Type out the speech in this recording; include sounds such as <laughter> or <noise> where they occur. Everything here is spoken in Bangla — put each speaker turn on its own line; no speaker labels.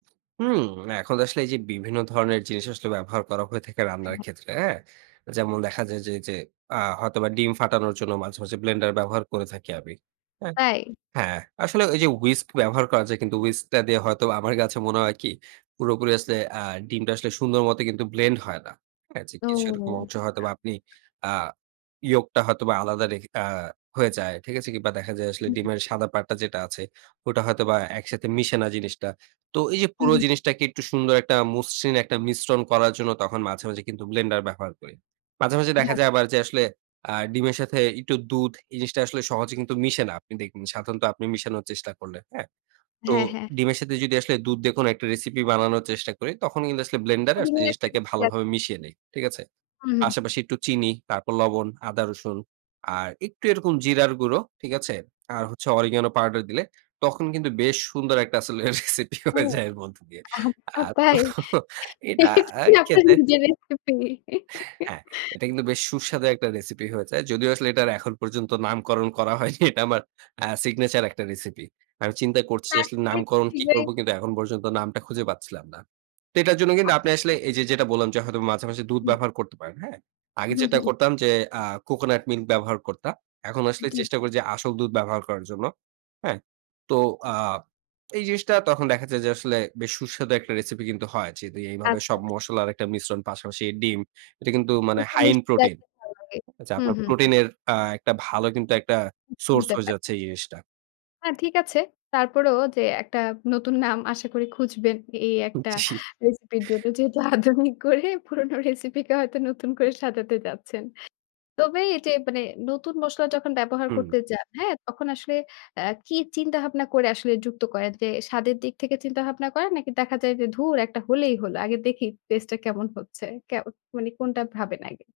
হুম। এখন আসলে এই যে বিভিন্ন ধরনের জিনিস আসলে ব্যবহার করা হয়ে থাকে
হ্যা,
রান্নার
হ্যা।
ক্ষেত্রে, হ্যাঁ? যেমন দেখা যায় যে এইযে আ হয়তোবা ডিম ফাটানোর জন্য মাঝে, মাঝে, ব্লেন্ডার ব্যবহার করে থাকি আমি। অ্যা
তাই?
হ্যাঁ, আসলে এই যে উইস্ক ব্যবহার করা যায় কিন্তু উইস্ক টা দিয়ে হয়তোবা আমার কাছে মনে হয় কি? পুরোপুরি আসলে আ ডিমটা আসলে সুন্দর মতো কিন্তু ব্লেন্ড হয় না, হ্যা? যে
ও
কিছু এরকম অংশ
আচ্ছা।
হয়তোবা আপনি আ ইয়োকটা হয়তোবা আলাদা রেখে আ হয়ে যায়, ঠিক আছে? কিংবা দেখা যায় আসলে
হুম।
ডিমের সাদা পার্টটা যেটা আছে, ওটা হয়তোবা একসাথে মিশে না জিনিসটা। তো এই যে
হু,
পুরো
হু।
জিনিসটাকে একটু সুন্দর একটা মসৃণ একটা মিশ্রণ করার জন্য তখন মাঝে, মাঝে, কিন্তু ব্লেন্ডার ব্যবহার করি। মাঝে, মাঝে
যা।
দেখা যায় আবার যে আসলে আ ডিমের সাথে একটু দুধ এই জিনিসটা আসলে সহজে কিন্তু মিশে না আপনি দেখবেন সাধারণত আপনি মিশানোর চেষ্টা করলে, হ্যাঁ? তো
হ্যাঁ, হ্যাঁ।
ডিমের সাথে যদি আসলে দুধ দেখুন একটা রেসিপি বানানোর চেষ্টা করি। তখন কিন্তু আসলে ব্লেন্ডারে আসলে জিনিসটাকে
<unintelligible>
ভালোভাবে মিশিয়ে নেই, ঠিক আছে?
হু,
পাশাপাশি
হু।
একটু চিনি, তারপর লবণ, আদা রসুন আর একটু এরকম জিরার গুঁড়ো, ঠিক আছে? আর হচ্ছে অরিগানো পাউডার দিলে তখন কিন্তু বেশ সুন্দর একটা আসলে রেসিপি
ও
হয়ে যায় এর মধ্য দিয়ে।
আচ্ছা
আর তো
তাই?
এটা আ
এইটাই আপনার
খেতে
নিজের রেসিপি।
হ্যাঁ,
<laughs>
এটা কিন্তু বেশ সুস্বাদু একটা রেসিপি হয়ে যায়। যদিও আসলে এটার এখন পর্যন্ত নামকরণ করা হয়নি। এটা আমার আ সিগনেচার একটা রেসিপি। আমি চিন্তা করছি আসলে
আশা করি খুব
নামকরণ কী
শিঘ্রই
করব? কিন্তু এখন পর্যন্ত নামটা খুঁজে পাচ্ছিলাম না। তো এটার জন্য কিন্তু
আশা
আপনি আসলে এই যে, যেটা বললাম যে হয়তো মাঝে, মাঝে, দুধ
হু।
ব্যবহার করতে পারেন, হ্যাঁ? আগে
হু,
যেটা
হু।
করতাম যে আ কোকোনাট মিল্ক ব্যবহার করতাম। এখন আসলে
জি, জি।
চেষ্টা করি যে আসল দুধ ব্যবহার করার জন্য, হ্যাঁ? তো আ এই জিনিসটা তখন দেখা যায় যে আসলে বেশ সুস্বাদু একটা রেসিপি কিন্তু হয়। যেহেতু এইভাবে
আচ্ছা,
সব
আচ্ছা।
মসলার একটা মিশ্রণ পাশাপাশি ডিম, এটা কিন্তু মানে
একটু
হাই এন্ড
মিষ্টি
প্রোটিন।
লাগলে ভালো লাগে।
আ যে
হু,
আপনার
হু, হু,
প্রোটিন এর আ একটা ভালো কিন্তু একটা সোর্স হয়ে
<unintelligible>
যাচ্ছে এই জিনিসটা।
হ্যাঁ, ঠিক আছে। তারপরেও যে একটা নতুন নাম আশা করি খুঁজবেন এই
উ,
একটা
জি।
রেসিপির জন্য। যেহেতু আধুনিক করে পুরনো রেসিপি কে হয়তো নতুন করে সাজাতে যাচ্ছেন। তবে এইযে মানে নতুন মসলা যখন ব্যবহার
হুম।
করতে যান হ্যাঁ? তখন আসলে অ্যা কি চিন্তা ভাবনা করে আসলে যুক্ত করেন? যে স্বাদের দিক থেকে চিন্তাভাবনা করেন? নাকি দেখা যায় যে, "ধুর একটা হলেই হল, আগে দেখি টেস্টটা কেমন হচ্ছে"? কে মানে কোনটা ভাবেন আগে?